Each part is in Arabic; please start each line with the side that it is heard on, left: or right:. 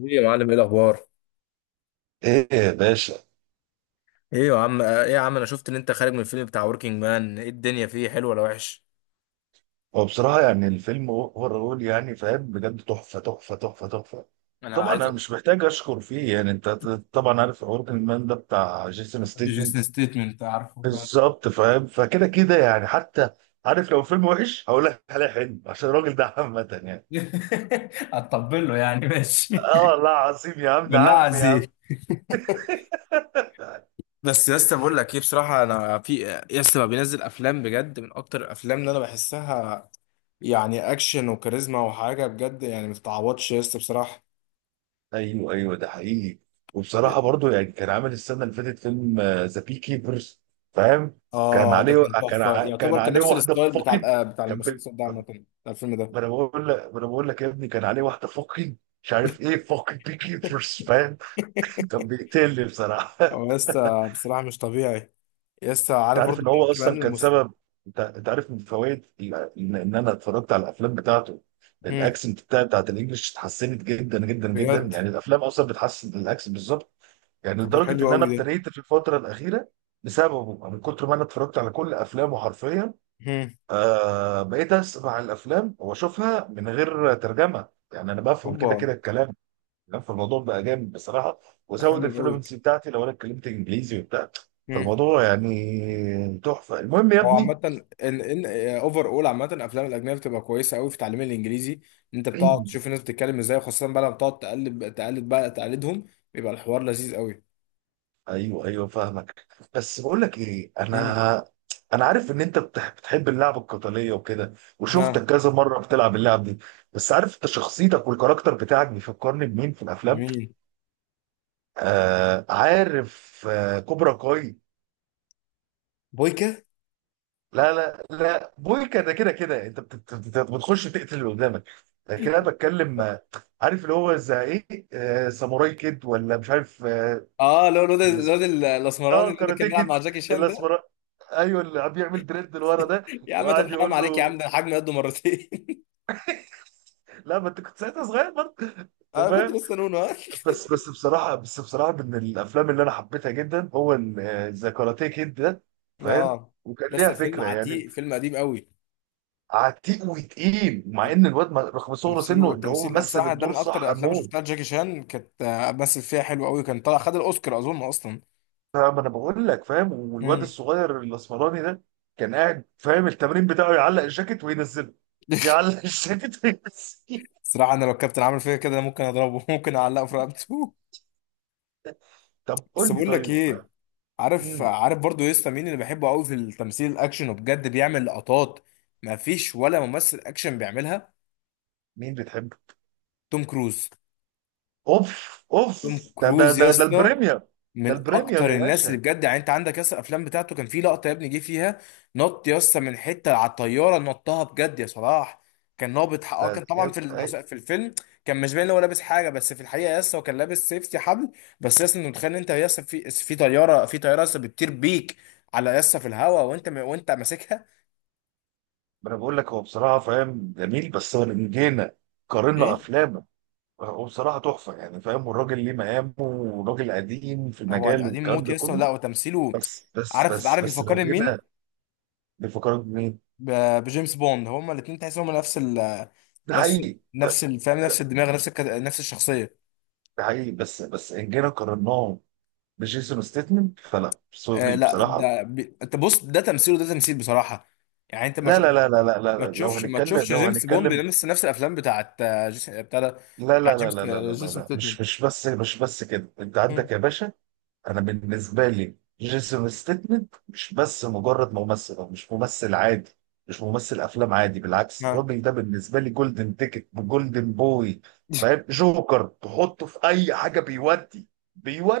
left: ايه يا معلم، ايه الاخبار؟
right: ايه يا باشا؟
left: ايه يا عم انا شفت ان انت خارج من الفيلم بتاع وركينج مان. ايه الدنيا؟ فيه حلو ولا وحش؟
right: هو بصراحة يعني الفيلم اوفرول يعني فاهم بجد تحفة تحفة تحفة تحفة.
left: انا
right: طبعا
left: عايز
right: انا
left: أ-
right: مش محتاج اشكر فيه يعني انت طبعا عارف وركينج مان ده بتاع جيسون ستيتمنت.
left: جيسون ستيتمنت، عارفه، فاهم.
right: بالظبط فاهم فكده كده يعني حتى عارف لو فيلم وحش هقول لك عليه حلو عشان الراجل ده عامة يعني.
left: هتطبل له يعني، ماشي.
right: اه والله العظيم يا عم، ده
left: بالله
right: عم يا عم.
left: عزيز. بس يا اسطى، بقول لك ايه بصراحه، انا في يا اسطى، ما بينزل افلام بجد من اكتر الافلام اللي انا بحسها، يعني اكشن وكاريزما وحاجه بجد، يعني ما تتعوضش يا اسطى بصراحه.
right: ايوه ايوه، ده حقيقي. وبصراحه برضو يعني كان عامل السنه اللي فاتت فيلم ذا بي كيبرز، فاهم.
left: اه ده كان تحفه،
right: كان
left: يعتبر كان
right: عليه
left: نفس
right: واحده
left: الستايل بتاع
right: فقد.
left: بتاع
right: كان بال-.
left: المسلسل ده، عامه بتاع الفيلم ده.
right: ما انا بقول لك يا ابني، كان عليه واحده فقد. مش عارف ايه فقد بي كيبرز، فاهم. كان بيقتلني بصراحه.
left: هو لسه بصراحة مش طبيعي. لسه
right: انت
left: عارف
right: عارف
left: برضو
right: ان
left: مين
right: هو
left: كمان
right: اصلا كان سبب. انت عارف من فوائد ال- إن انا اتفرجت على الافلام بتاعته
left: هم.
right: الاكسنت بتاعت الانجليش اتحسنت جدا جدا جدا،
left: بجد.
right: يعني الافلام اصلا بتحسن الاكسنت بالظبط. يعني
left: طب ده
right: لدرجه
left: حلو
right: ان انا
left: قوي ده.
right: ابتديت في الفتره الاخيره بسببه من كتر ما انا اتفرجت على كل افلامه حرفيا.
left: هم.
right: بقيت اسمع الافلام واشوفها من غير ترجمه، يعني انا بفهم كده
left: اوبا.
right: كده الكلام. يعني فالموضوع بقى جامد بصراحه،
left: ده
right: وزود
left: حلو قوي.
right: الفلوينسي بتاعتي لو انا اتكلمت انجليزي وبتاع.
left: هم.
right: فالموضوع يعني تحفه. المهم يا
left: هو
right: ابني،
left: عامة ان اوفر اول، عامة الافلام الاجنبية بتبقى كويسة قوي في تعليم الانجليزي، ان انت بتقعد تشوف الناس بتتكلم ازاي، وخاصة بقى لما بتقعد تقلد بقى، تقلدهم، بيبقى الحوار لذيذ قوي.
right: ايوه ايوه فاهمك. بس بقول لك ايه، انا
left: هم.
right: انا عارف ان انت بتحب اللعب القتاليه وكده، وشفتك
left: ها.
right: كذا مره بتلعب اللعب دي. بس عارف انت شخصيتك والكاركتر بتاعك بيفكرني بمين في الافلام؟
left: مين؟
right: عارف، كوبرا كاي.
left: بويكا.
right: لا لا لا، بويكا ده كده كده انت بتخش تقتل اللي قدامك، لكن انا بتكلم عارف اللي هو زي ايه، ساموراي كيد ولا مش عارف
left: اه لو
right: اللي اسمه-،
left: الاسمراني
right: اه
left: اللي كان
right: كاراتيه
left: بيلعب
right: كيد.
left: مع جاكي شان ده.
right: الاسمراني ايوه، اللي عم بيعمل دريد لورا ده،
left: يا عم طب
right: وقعد
left: حرام
right: يقول
left: عليك يا عم،
right: له.
left: ده الحجم قده مرتين.
right: لا، ما انت كنت ساعتها صغير برضه. انت
left: انا كنت
right: فاهم.
left: لسه نونو. ها.
right: بس بصراحه من الافلام اللي انا حبيتها جدا هو ذا كاراتيه كيد ده، فاهم.
left: اه.
right: وكان
left: يس
right: ليها
left: الفيلم
right: فكره يعني.
left: عتيق، فيلم قديم قوي.
right: عتيق وتقيل، مع ان الواد ما-، رغم صغر
left: تمثيله
right: سنه ان هو
left: والتمثيل
right: مثل
left: بصراحه، ده
right: الدور
left: من اكتر
right: صح
left: الافلام اللي شفتها،
right: موت.
left: جاكي شان كانت مثل فيها حلو قوي، كان طلع خد الاوسكار اظن اصلا.
right: فاهم انا بقول لك فاهم، والواد
left: امم.
right: الصغير الاسمراني ده كان قاعد، فاهم، التمرين بتاعه يعلق الجاكيت وينزله، يعلق الجاكيت وينزله.
left: صراحه انا لو الكابتن عامل فيا كده ممكن اضربه، ممكن اعلقه في رقبته.
right: طب
left: بس
right: قول لي
left: بقول لك
right: طيب.
left: ايه، عارف
right: مم.
left: عارف برضو يسطا، مين اللي بحبه قوي في التمثيل الاكشن وبجد بيعمل لقطات ما فيش ولا ممثل اكشن بيعملها؟
right: مين بتحب؟
left: توم كروز.
right: اوف اوف،
left: توم
right: ده ده
left: كروز
right: ده ده
left: يسطا.
right: البريمير. ده
left: من
right: البريمير يا
left: اكتر الناس اللي
right: باشا.
left: بجد، يعني انت عندك ياسر الافلام بتاعته، كان في لقطه يا ابني جه فيها نط ياسر من حته على الطياره، نطها بجد يا صلاح. كان نابط حق-
right: ده
left: اه كان طبعا
right: يا-
left: في
right: أي-،
left: في الفيلم، كان مش باين إن هو لابس حاجه، بس في الحقيقه ياسر هو كان لابس سيفتي حبل. بس ياسر، انت متخيل إن انت ياسر في طياره ياسر بتطير بيك على ياسر في الهواء، وانت وانت ماسكها؟
right: ما انا بقول لك، هو بصراحه فاهم جميل، بس هو لما جينا قارنا
left: ايه.
right: افلامه، هو بصراحه تحفه يعني فاهم، والراجل ليه مقامه وراجل قديم في
left: هو
right: المجال
left: قديم
right: والكلام
left: موت
right: ده
left: ياسر،
right: كله.
left: لا وتمثيله.
right: بس بس
left: عارف
right: بس
left: عارف
right: بس لو
left: بيفكرني
right: جينا
left: مين.
right: نفكرك بمين؟
left: بجيمس بوند، هما الاثنين تحس هما
right: ده
left: نفس،
right: حقيقي
left: فاهم، نفس
right: ده-
left: الدماغ، نفس نفس الشخصيه.
right: ده حقيقي بس ان جينا قارناه بجيسون ستيتمنت، فلا،
left: آه
right: سوري
left: لا،
right: بصراحه.
left: ده انت بص، ده تمثيل وده تمثيل بصراحه، يعني انت
right: لا لا لا لا لا
left: ما
right: لا، لو
left: تشوفش ما
right: هنتكلم
left: تشوفش
right: لو
left: جيمس بوند
right: هنتكلم
left: بيلمس نفس الافلام بتاعت بتاع ده،
right: لا
left: بتاع
right: لا لا
left: جيمس
right: لا لا لا لا
left: جيسون
right: لا.
left: ستيتمنت.
right: مش بس كده، انت
left: مم.
right: عندك يا باشا، انا بالنسبه لي جيسون ستيتمنت مش بس مجرد ممثل، هو مش ممثل عادي، مش ممثل افلام عادي. بالعكس،
left: آه.
right: الراجل ده بالنسبه لي جولدن تيكت، جولدن بوي، فاهم، جوكر تحطه في اي حاجه. بيودي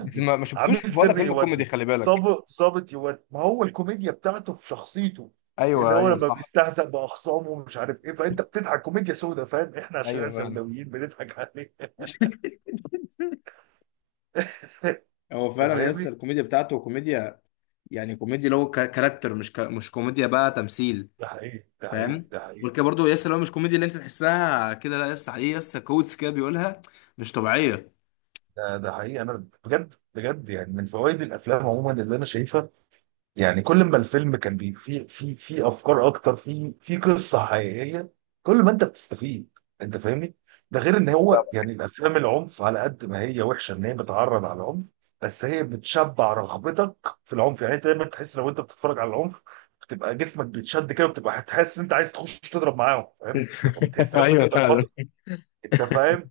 left: بس ما شفتوش
right: عميل
left: ولا
right: سري
left: فيلم كوميدي،
right: يودي،
left: خلي بالك.
right: ظابط يودي. ما هو الكوميديا بتاعته في شخصيته، اللي
left: ايوه
right: هو
left: ايوه
right: لما
left: صح.
right: بيستهزأ بأخصامه ومش عارف ايه، فانت بتضحك. كوميديا سودا، فاهم، احنا عشان احنا
left: ايوه فعلا.
right: سوداويين بنضحك عليه. انت
left: هو فعلا يس،
right: فاهمني؟
left: الكوميديا بتاعته كوميديا، يعني كوميديا اللي هو كاركتر، مش مش كوميديا بقى، تمثيل.
right: ده حقيقي، ده حقيقي،
left: فاهم.
right: ده حقيقي.
left: غير كده برضه يس، لو مش كوميديا اللي انت تحسها كده، لا يس، عليه يس كوتس كده بيقولها، مش طبيعيه.
right: ده حقيقي، انا بجد بجد يعني من فوائد الافلام عموما اللي انا شايفها، يعني كل ما الفيلم كان بي في في في افكار اكتر، في قصه حقيقيه، كل ما انت بتستفيد. انت فاهمني. ده غير ان هو يعني الافلام العنف، على قد ما هي وحشه ان هي بتعرض على العنف، بس هي بتشبع رغبتك في العنف. يعني انت دايما تحس لو انت بتتفرج على العنف، بتبقى جسمك بيتشد كده، وبتبقى هتحس ان انت عايز تخش تضرب معاهم، فاهم، بتبقى بتحس نفسك
left: ايوه
right: انت
left: فعلا.
right: البطل. انت فاهم،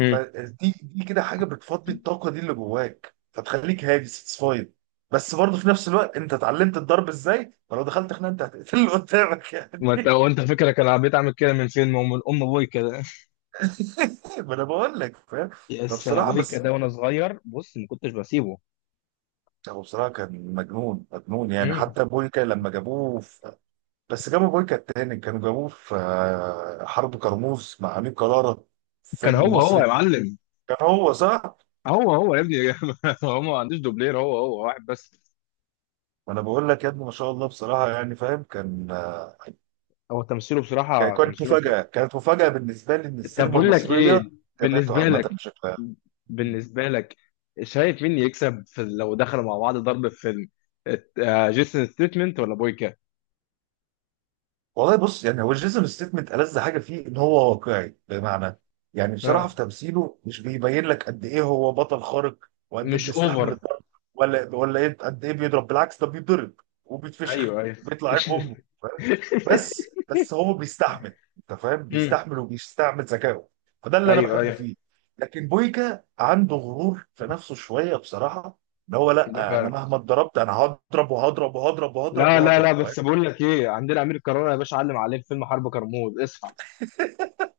left: مم.
right: فدي كده حاجه بتفضي الطاقه دي اللي جواك، فتخليك هادي، ساتسفايد. بس برضه في نفس الوقت انت اتعلمت الضرب ازاي، فلو دخلت خناقه انت هتقتل اللي قدامك يعني.
left: ما انت وانت فكرك انا بقيت اعمل كده من فين، ما هو من ام ابوي كده،
right: ما انا بقول لك فاهم.
left: يس انا
right: فبصراحه،
left: ابوي
right: بس
left: كده وانا صغير بص ما كنتش بسيبه.
right: هو بصراحه كان مجنون مجنون يعني.
left: مم.
right: حتى بويكا لما جابوه في...، بس جابوا بويكا التاني كانوا جابوه في حرب كرموز مع امير كرارة في
left: كان
right: فيلم
left: هو هو يا
right: مصري.
left: معلم.
right: كان هو صح؟
left: هو هو يا ابني. هو ما عندوش دوبلير، هو هو واحد بس.
right: ما انا بقول لك يا ابني، ما شاء الله بصراحه، يعني فاهم كان
left: هو تمثيله بصراحه،
right: كانت
left: تمثيله.
right: مفاجأة، كانت مفاجأة بالنسبة لي إن
left: طب
right: السينما
left: بقول لك ايه،
right: المصرية جابته
left: بالنسبه
right: عامة
left: لك،
right: بشكل عام.
left: بالنسبه لك شايف مين يكسب في لو دخلوا مع بعض ضرب في فيلم، جيسون ستيتمنت ولا بويكا؟
right: والله بص، يعني هو جيسون ستيتمنت ألذ حاجة فيه إن هو واقعي. بمعنى يعني بصراحة في
left: ها.
right: تمثيله مش بيبين لك قد إيه هو بطل خارق، وقد إيه
left: مش
right: بيستحمل
left: اوفر.
right: الضرب، ولا إيه، قد إيه بيضرب. بالعكس، ده بيتضرب وبيتفشخ،
left: ايوه ايوه.
right: بيطلع عين أمه. بس بس هو بيستحمل، انت فاهم،
left: مم.
right: بيستحمل وبيستعمل ذكائه. فده اللي انا
left: ايوه
right: بحبه
left: ايوه.
right: فيه. لكن بويكا عنده غرور في نفسه شويه بصراحه، ان هو
left: ده
right: لا، انا
left: فعلا.
right: مهما اتضربت انا هضرب وهضرب وهضرب وهضرب
left: لا لا
right: وهضرب،
left: لا،
right: فاهم.
left: بس بقول لك ايه، عندنا امير كرارة يا باشا، علم عليه في فيلم حرب كرموز، اصحى.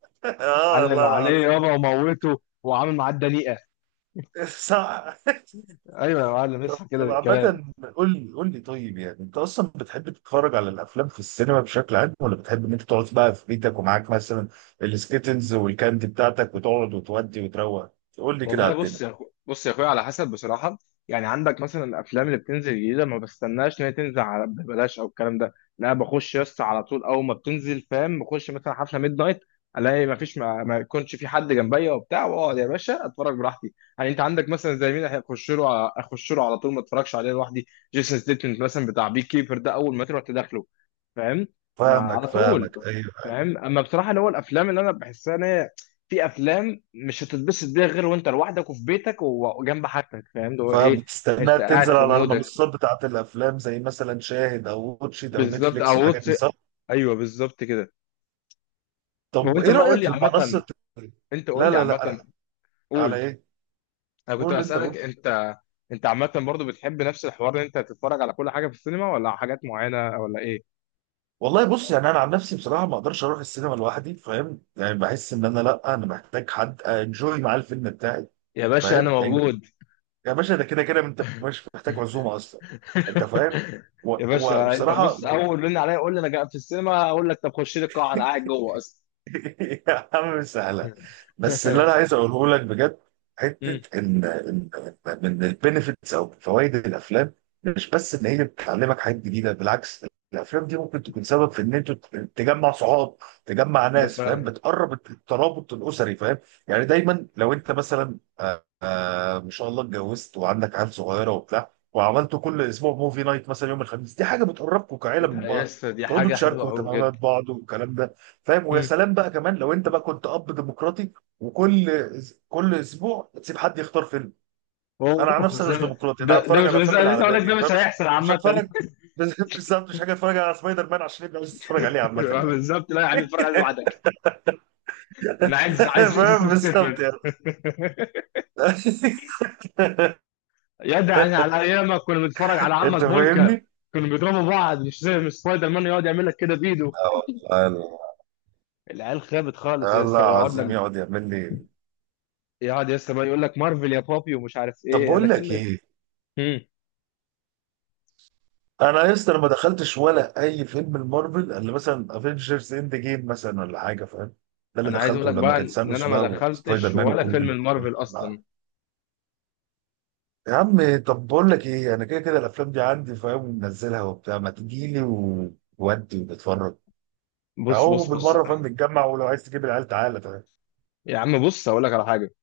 right: اه
left: علم
right: والله
left: عليه
right: العظيم.
left: يابا، وموته وعامل معاه الدنيئه.
right: صح.
left: ايوه يا معلم،
right: طب
left: اصحى كده
right: طب
left: بالكلام.
right: عامة، قول لي قول لي طيب، يعني انت اصلا بتحب تتفرج على الافلام في السينما بشكل عام، ولا بتحب ان انت تقعد بقى في بيتك ومعاك مثلا السكيتلز والكاندي بتاعتك، وتقعد وتودي وتروق؟ قول لي كده
left: والله
right: على
left: بص
right: الدنيا.
left: بص يا اخويا، على حسب بصراحه. يعني عندك مثلا الافلام اللي بتنزل جديده، ما بستناش ان هي تنزل على ببلاش او الكلام ده، لا بخش يس على طول اول ما بتنزل، فاهم، بخش مثلا حفله ميد نايت، الاقي ما فيش ما يكونش في حد جنبيا وبتاع، واقعد يا باشا اتفرج براحتي. يعني انت عندك مثلا زي مين هيخش له اخش له على طول، ما اتفرجش عليه لوحدي، جيسون ستيتمنت مثلا بتاع بي كيبر ده، اول ما تروح تدخله. فاهم. ما
right: فاهمك
left: على طول.
right: فاهمك، ايوه.
left: فاهم، اما بصراحه اللي هو الافلام اللي انا بحسها ان هي، في افلام مش هتتبسط بيها غير وانت لوحدك وفي بيتك وجنب حاجتك، فاهم، اللي هو ايه،
right: فبتستناها
left: انت قاعد
right: تنزل
left: في
right: على
left: مودك،
right: المنصات بتاعت الافلام زي مثلا شاهد او واتشيت او
left: بالظبط،
right: نتفليكس
left: او
right: والحاجات دي،
left: وطي.
right: صح؟
left: ايوه بالظبط كده.
right: طب
left: وانت
right: ايه
left: بقى قول
right: رايك
left: لي
right: في المنصه
left: عامه،
right: الت-،
left: انت قول
right: لا
left: لي
right: لا لا انا،
left: عامه،
right: على
left: قول.
right: ايه؟
left: انا كنت
right: قول انت، قول.
left: اسالك انت. انت عامه برضو بتحب نفس الحوار ان انت تتفرج على كل حاجه في السينما، ولا على حاجات معينه ولا ايه؟
right: والله بص، يعني انا عن نفسي بصراحه ما اقدرش اروح السينما لوحدي، فاهم؟ يعني بحس ان انا، لا، انا محتاج حد انجوي معاه الفيلم بتاعي،
left: يا باشا انا
right: فاهم؟ يعني
left: موجود.
right: يا باشا، ده كده كده انت مش محتاج عزومه اصلا، انت فاهم؟ و-،
left: يا باشا انت
right: وبصراحه
left: بص، اول رن عليا قول لي انا جاي في السينما، اقول لك طب خش لي القاعه انا قاعد جوه اصلا.
right: يا عم سهله. بس اللي انا عايز اقوله لك بجد،
left: مم.
right: حته ان من البينيفيتس او فوائد الافلام، مش بس ان هي بتعلمك حاجات جديده. بالعكس، الافلام دي ممكن تكون سبب في ان انت تجمع صحاب، تجمع
left: ده
right: ناس، فاهم،
left: فعلا.
right: بتقرب الترابط الاسري، فاهم. يعني دايما لو انت مثلا ما شاء الله اتجوزت وعندك عيال صغيره وبتاع، وعملتوا كل اسبوع موفي نايت مثلا يوم الخميس، دي حاجه بتقربكم كعيله من
left: ده
right: بعض،
left: يس، دي
right: تقعدوا
left: حاجه حلوه
right: تشاركوا
left: قوي
right: اهتمامات
left: بجد.
right: بعض والكلام ده، فاهم. ويا
left: مم.
right: سلام بقى كمان لو انت بقى كنت اب ديمقراطي، وكل كل اسبوع تسيب حد يختار فيلم. انا عن
left: اوه
right: نفسي
left: بس
right: أنا مش ديمقراطي، انا
left: ده
right: هتفرج على
left: مش
right: الافلام
left: لسه،
right: اللي
left: لسه
right: على
left: اقول لك ده
right: بالي،
left: مش هيحصل
right: فمش مش
left: عامه.
right: هتفرج. بس-، بالظبط مش حاجه اتفرج على سبايدر مان عشان يبقى عايز اتفرج عليه عامه يعني.
left: بالظبط، لا يا عم اتفرج عليه لوحدك، انا عايز
right: فاهم،
left: اسم
right: بالظبط
left: ستيتمنت.
right: يعني.
left: يا ده يعني على ايامك كنا بنتفرج على عمك
right: انت
left: بويكا،
right: فاهمني؟
left: كانوا بيضربوا بعض، مش زي مش سبايدر مان يقعد يعمل لك كده بايده.
right: آه والله، الله.
left: العيال خابت خالص يا
right: الله
left: اسطى، ويقعد
right: عظيم
left: لك
right: يقعد يعمل لي.
left: يقعد لسه بقى يقول لك مارفل يا بابي، ومش عارف
right: طب
left: ايه، انا
right: بقول لك
left: كلمه.
right: ايه،
left: امم.
right: انا يا اسطى أنا ما دخلتش ولا اي فيلم المارفل، اللي مثلا افنجرز اند جيم مثلا ولا حاجه، فاهم. ده اللي
left: انا عايز اقول
right: دخلته
left: لك
right: لما
left: بقى
right: كان
left: ان
right: ثانوس
left: انا ما
right: بقى، وسبايدر
left: دخلتش
right: مان
left: ولا فيلم
right: وكل.
left: المارفل اصلا.
right: يا عم طب بقول لك ايه، انا كده كده الافلام دي عندي، فاهم، منزلها وبتاع، ما تجي لي وودي ونتفرج،
left: بص
right: اهو
left: بص بص.
right: بالمره، فاهم، نتجمع، ولو عايز تجيب العيال تعالى، فاهم.
left: يا عم بص هقول لك على حاجه،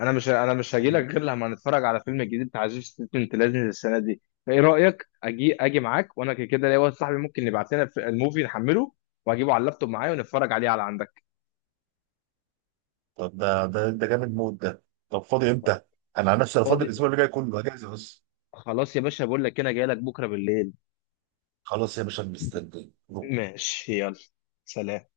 left: انا مش هجي لك غير لما نتفرج على فيلم جديد بتاع جيسون ستيتمنت، لازم السنه دي. فايه رايك اجي معاك، وانا كده كده ليا واحد صاحبي ممكن يبعت لنا في الموفي نحمله، واجيبه على اللابتوب معايا ونتفرج عليه على عندك.
right: طب ده جامد موت ده. طب فاضي امتى؟ انا عن نفسي انا فاضي
left: فاضي.
right: الاسبوع اللي جاي كله اجازه، بس.
left: خلاص يا باشا، بقول لك انا جاي لك بكره بالليل.
right: خلاص يا باشا، مستني.
left: ماشي يلا. سلام.